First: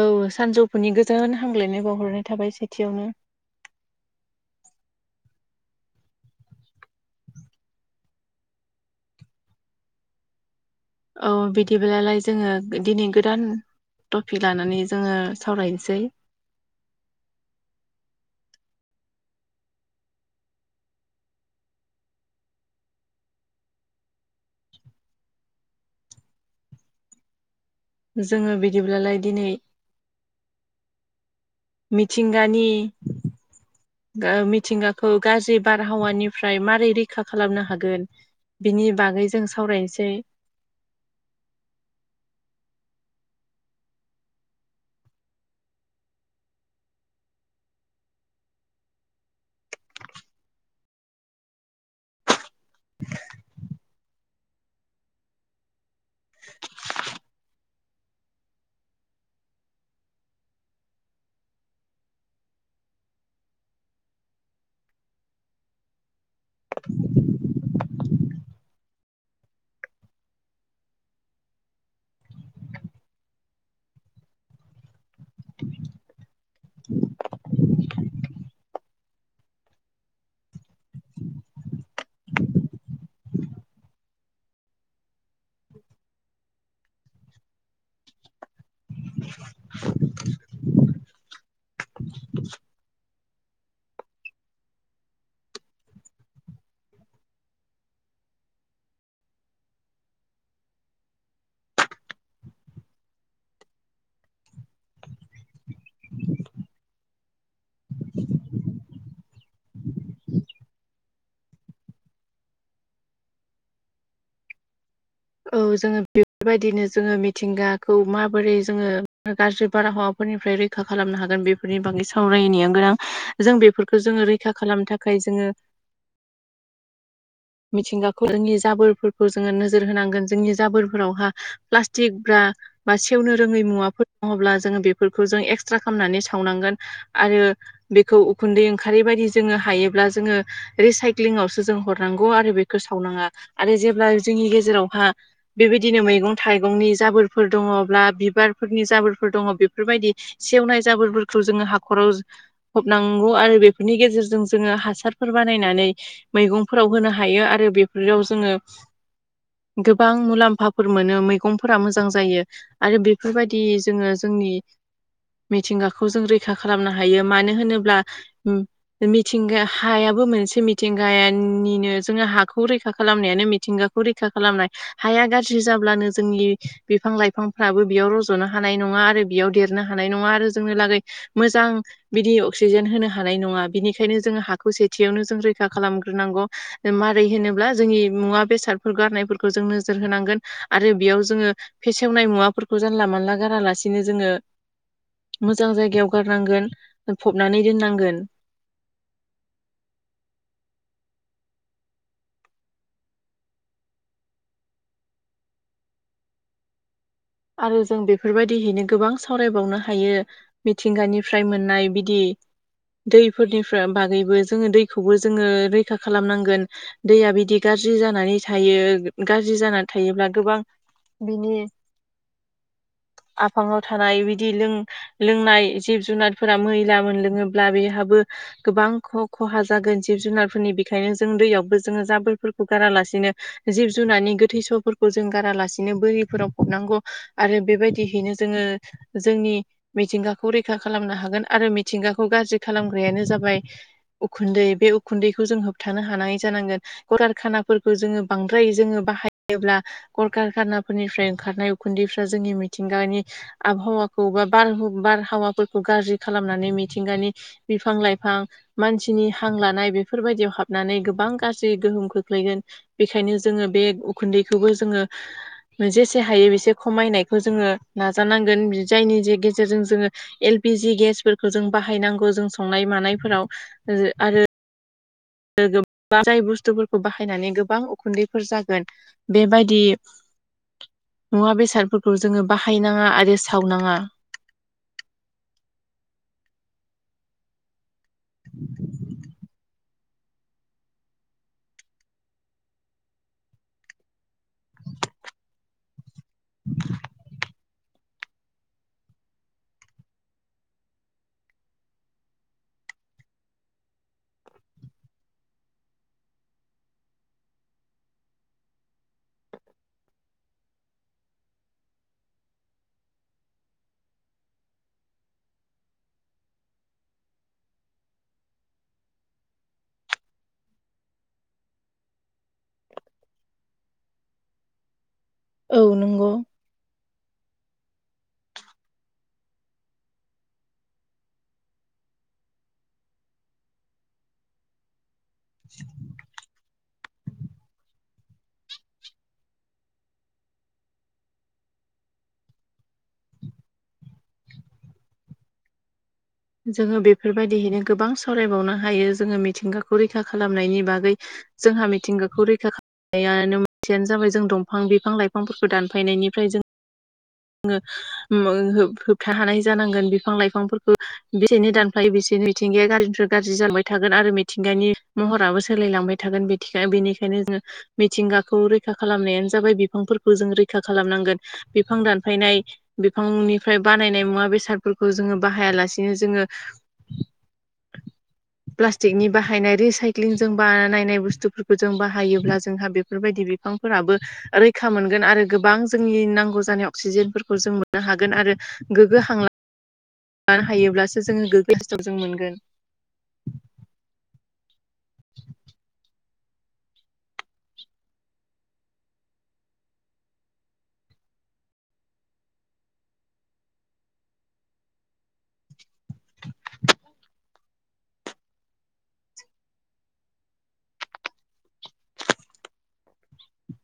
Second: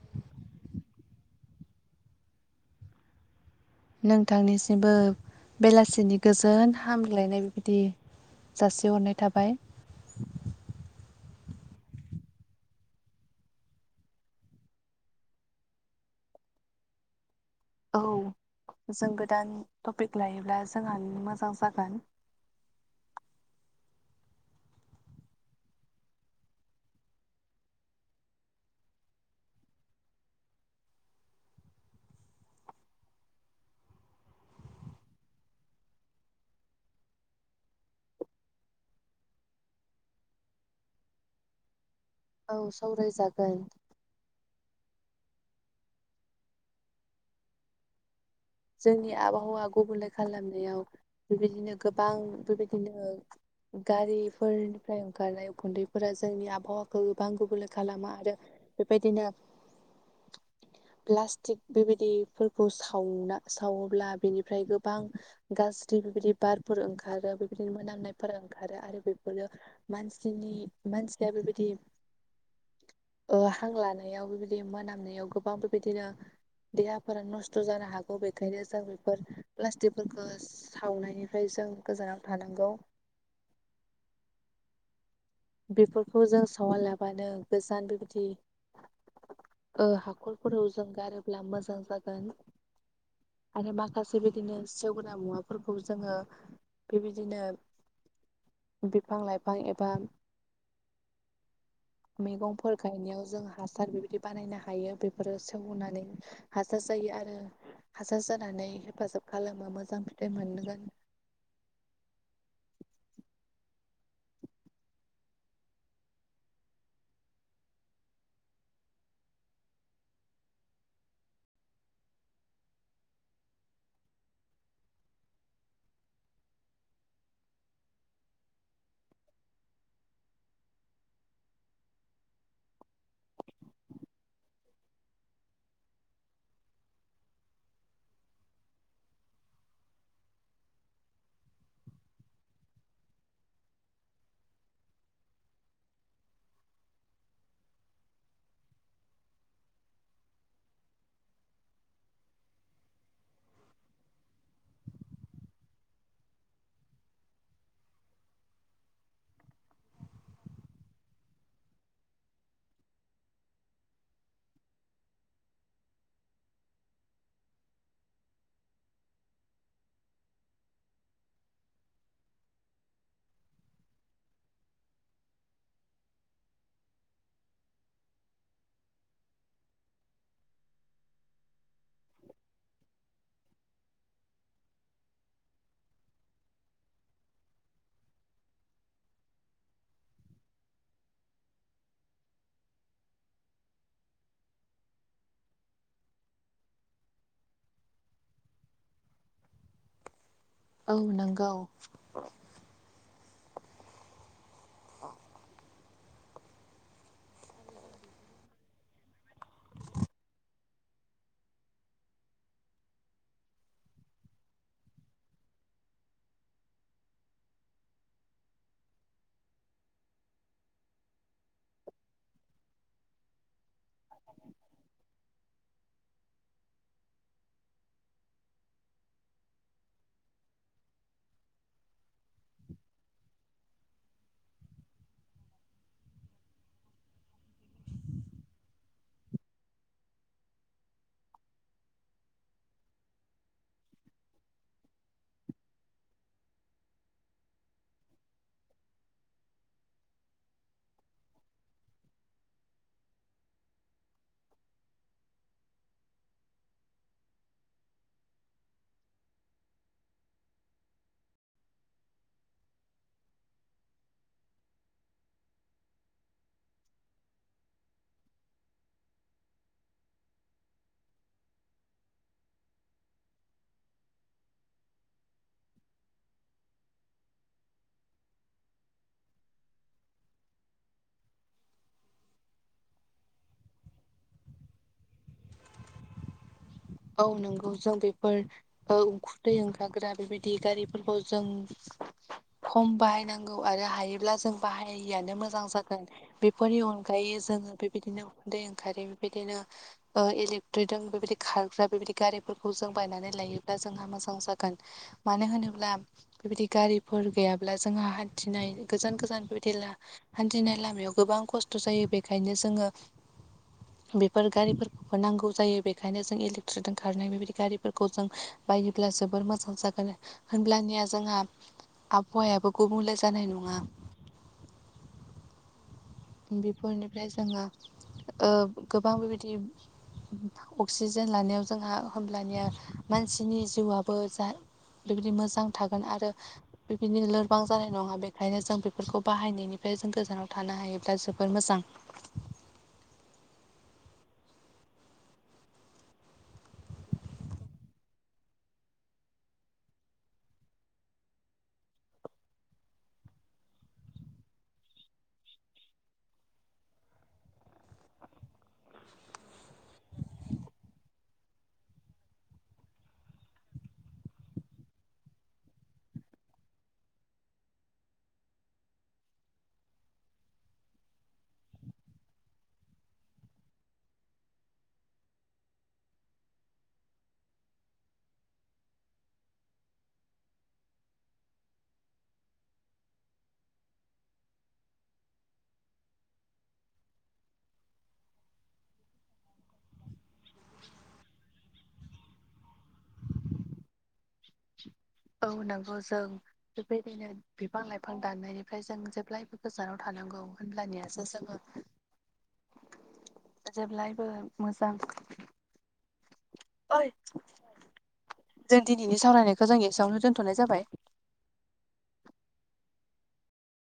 औ सानजौफुनि गोजोन हामग्लायनाय बावहरनाय थाबाय सेथियावनो। नोंथांनिसिमबो बेलासिनि गोजोन हामग्लायनाय बेबायदि जासेहरनाय थाबाय। औ बिदिब्लालाय जोङो गो दिनै गोदान टपिक लानानै जोङो सावरायनोसै। औ जों गोदान टपिक लायोब्ला जोंहानि मोजां जागोन। जोङो बिदिब्लालाय दिनै मिथिंगानि ओ मिथिंगाखौ गाज्रि बारहावानिफ्राय मारै रैखा खालामनो हागोन। बिनि बागै जों सावरायनोसै। [inaudible] औ सावराय जागोन। जोंनि आबहावा गुबुंले खालामनायाव बेबायदिनो गोबां बेबायदिनो गारिफोरनिफ्राय ओंखारनाय उखुन्दैफोरा जोंनि आबहावाखौ गोबां गुबुंले खालामो आरो बेबायदिनो प्लास्टिक बेबायदिफोरखौ सावना। सावोब्ला बेनिफ्राय गोबां गाज्रि बेबिदि बारफोर ओंखारो। बेबायदि मोनामनायफोर ओंखारो आरो बेफोरो मानसिनि मानसिया बेबायदि ओ हां लानायाव बेबिदि मोनामनायाव गोबां बेबायदिनो देहाफोरा नस्थ' जानो हाग गौ बेखायनो जों बेफोर प्लास्टिकफोरखौ सावनायनिफ्राय जों गोजानाव थानांगौ। [inaudible] बेफोरखौ जों सावालाबानो गोजान बेबिदि ओ हाखरफोराव जों गारोब्ला मोजां जागोन। आरो माखासे बिदिनो सेवग्रा मुवाफोरखौ जोङो। बेबायदिनो बिफां लाइफां एबा [inaudible] मैगंफोर गायनायाव जों हासार बेबिदि बानायनो हायो। बेफोरो सेवनानै हासार जायो। आरो हासार जानानै हेफाजाब खालामो मोजां फिथाइ मोनगोन। [inaudible] औ जोङो बेफोरबायदिनो जोङो मिथिंगाखौ माबोरै जोङो गाज्रि बाराहावा फोरनिफ्राय रैखा खालामनो हागोन बेफोरनि बागै सावरायनाया गोनां जों बेफोरखौ जोङो रैखा खालामनो थाखाय जोङो [inaudible] मिथिंगाखौ जोंनि जाबोरफोरखौ जोङो नोजोर होनांगोन जोंनि जाबोरफोरावहा प्लास्टिक बा सेवनो रोङै मुवाफोर दङब्ला जोङो बेफोरखौ जों एक्सट्रा खालामनानै बेखौ उखुन्दै ओंखारारि बायदि जोङो हायोब्ला जोङो रिसाइक्लिंआवसो जों हर नांगौ आरो बेखौ सावनाङा आरो जेब्ला जोंनि गेजेरावहा बेबायदिनो मैगं थाइगंनि जाबोरफोर दङब्ला बिबारफोरनि जाबोरफोर दङ बेफोरबायदि सेवनाय जाबोरफोरखौ जोङो हाखराव फबनांगौ आरो बेफोरनि गेजेरजों जोङो हासारफोर बानायनानै मैगं फोराव होनो हायो आरो बेफोराव जोङो गोबां मुलाम्फाफोर मोनो मैगंफोरा मोजां जायो आरो बेफोरबायदि जोङो जों नि मिथिंगाखौ जों रैखा खालामनो हायो मानो होनोब्ला मिथिंगा हायाबो मोनसे मिथिंगाया [inaudible] जोङो हाखौ रैखा खालामनायानो मिथिंगाखौ रैखा खालामनाय हाया गाज्रि जाब्लानो जोंनि बिफां लाइफांफ्राबो बेयाव रज'नो हानाय नङा आरो बेयाव देरनो हानाय नङा आरो जोंनि लागै मोजां बिदि अक्सिजेन होनो हानाय नङा बिनिखायनो जोङो हाखौ सेथियावनो जों रैखा खालाम ग्रोनांगौ मारै होनोब्ला जोंनि मुबा बेसादफोर गारनाय फोरखौ जों नोजोर होनांगोन आरो बियाव जोङो फेसेवनाय मुवाफोरखौ जानला मानला गारालासिनो जोङो मोजां जायगायाव गारनांगोन फबनानै दोननांगोन। [inaudible] नोंगौ आरो जों बेफोरबायदिहैनो गोबां सावरायबावनो हायो मिथिंगानिफ्राय मोननाय बिदि दैफोरनि फ्रा बागैबो जोङो दैखौबो जोङो रैखा खालामनांगोन दैया बिदि गा ज्रि जानानै थायो गाज्रि जानानै थायोब्ला गोबां बिनि [inaudible] आफाङाव थानाय बिदि लों लोंनाय जिब जुनारफोरा मैला मोनलोङोब्ला बे हाबो गोबां ख-खहा जागोन जिब जुनारफोरनि बेखायनो जों दैयावबो जोङो जाबोरफोरखौ गारा लासिनो जिब जुनारनि गोथै सहफोरखौ जों गारालासिनो बोरिफोराव फबनांगौ आरो बेबायदिहैनो जोङो जोंनि मिथिंगाखौ रैखा खालामनो हागोन आ रो मिथिंगाखौ गाज्रि खालामग्रायानो जाबाय उखुन्दै बे उखुन्दैखौ जों होबथानो हानाय जानां गोन करखानाफोरखौ जोङो बांद्राय जोङो बाहायोब्ला ककारखानाफोरनिफ्राय ओंखारनाय उखुन्दैफ्रा जोंनि मिथिंगानि आबहावाखौ बा बार बारहावाफोरखौ गाज्रि खालाम नानै मिथिंगानि बिफां लाइफां मानसिनि हां लानाय बेफोरबायदियाव हाबनानै गोबां गाज्रि गोहोम खोख्लैगोन बेनिखायनो जोङो बे उखुन्दैखौबो जोङो जेसे हायो बेसे खमायनायखौ जोङो नाजानांगोन बि‌ जायनि ज गेजेरजों जोङो एल पि जि गेस फोरखौ जों बाहायनांगौ जों संनाय मानायफोराव आरो गोबां जाय बुस्थुफोरखौ बाहायनानै गोबां उखुन्दैफोर जागोन बेबायदि [inaudible] मुवा बेसादफोरखौ जोङो बाहायनाङा आरो सावनाङा। [inaudible] औ नंगौ जों बेफोर ओ उखुन्दैै ओंखारग्रा बेबायदि गारिफोरखौ जों [inaudible] खम बाहायनांगौ आरो हायोब्ला जों बाहायियानो मोजां जागोन बेफोरनि अनगायै जोङो बेबायदिनो उखुन्दै ओंखारै बेबायदिनो ओ इलेक्ट्रिदों बेबायदि खार ग्रा बेबायदि गारिफोरखौ जों बायनानै लायोब्ला जोंहा मोजां जागोन मानो होनोब्ला बेबायदि गारिफोर गैयाब्ला जोंहा हान्थिनाय गोजान गोजान बेदि हान्थिनाय लामायाव गोबां खस्थ' जायो बेखायनो जोङो बेफोर गारिफोरखौबो नांगौ जायो बेनिखायनो जों इलेक ट्रिदों खारनाय बेबायदि गारिफोरखौ जों बायोब्ला जोबोर मोजां जागोन, होनब्लानिया जोंहा आबहावायाबो गुबुंले जानाय नङा। औ नंगौ बेफोरनिफ्राय जोङो ओ गोबां बेबायदि अक्सिजेन लानायाव जोंहा होमब्लानिया मानसिनि जिउआबो जा बेबायदि मोजां थागोन आरो बेबायदिनो लोरबां जानाय नङा बेखायनो जों बेफोरखौ बाहायनायनिफ्राय जों गोजानाव थानो हायो दा जोबोर मोजां। जोङो बेफोरबायदिहैनो गोबां सावरायबावनो हायो जोङो मिथिंगाखौ रैखा खालामनायनि बागै जोंहा मिथिंगाखौ रैखा खा नायानो मोनसेयानो जाबाय जों दंफां बिफां - लाइफांफोरखौ दानफायनायनिफ्राय जों ङो मो हो- होबथा हानाय जानांगोन बिफां लाइफांफोरखौ बेसेनो दानफायो बिसेनो मिथिंगाया गाज्रिनिफ्राय गाज्रि जांबाय थागोन आरो मिथिंगानि महराबो सोलायलांबाय था गोन बिथिखाय- बेनिखायनो जो मिथिंगाखौ रैखा खालामनायानो जाबाय बिफांफोरखौ जों रैखा खालामनां गोन। बिफां दानफायनाय बिफांनिफ्राय बानायनाय मुवा बेसादफोरखौ जोङो बाहाया लास एनो जोङो [inaudible] प्लास्टिकनि बाहायनाय रिसाइक्लिंजों बानायनाय बुस्थुफोरखौ जों बाहायोब्ला जोंहा बेफोरबायदि बि फांफोराबो रैखा मोनगोन आरो गोबां जोंनि नांगौ जानाय अक्सिजेनफोरखौ जों मोननो हागोन। आरो गोगो हांला [inaudible] आनो हायोब्लासो जोङो गो [unintelligible] जों मोनगोन। [inaudible] औ नंगौ जों बेबायदिनो बिफां-लाइफां दाननायनिफ्राय जों जेब्लायबो गोजानाव थानां गौ। होनब्लानियासो जोङो जेब्लायबो मोजां ओइ जों दिनैनि सावरायनायखौ जों एसेयावनो दोनथ'नाय जाबाय।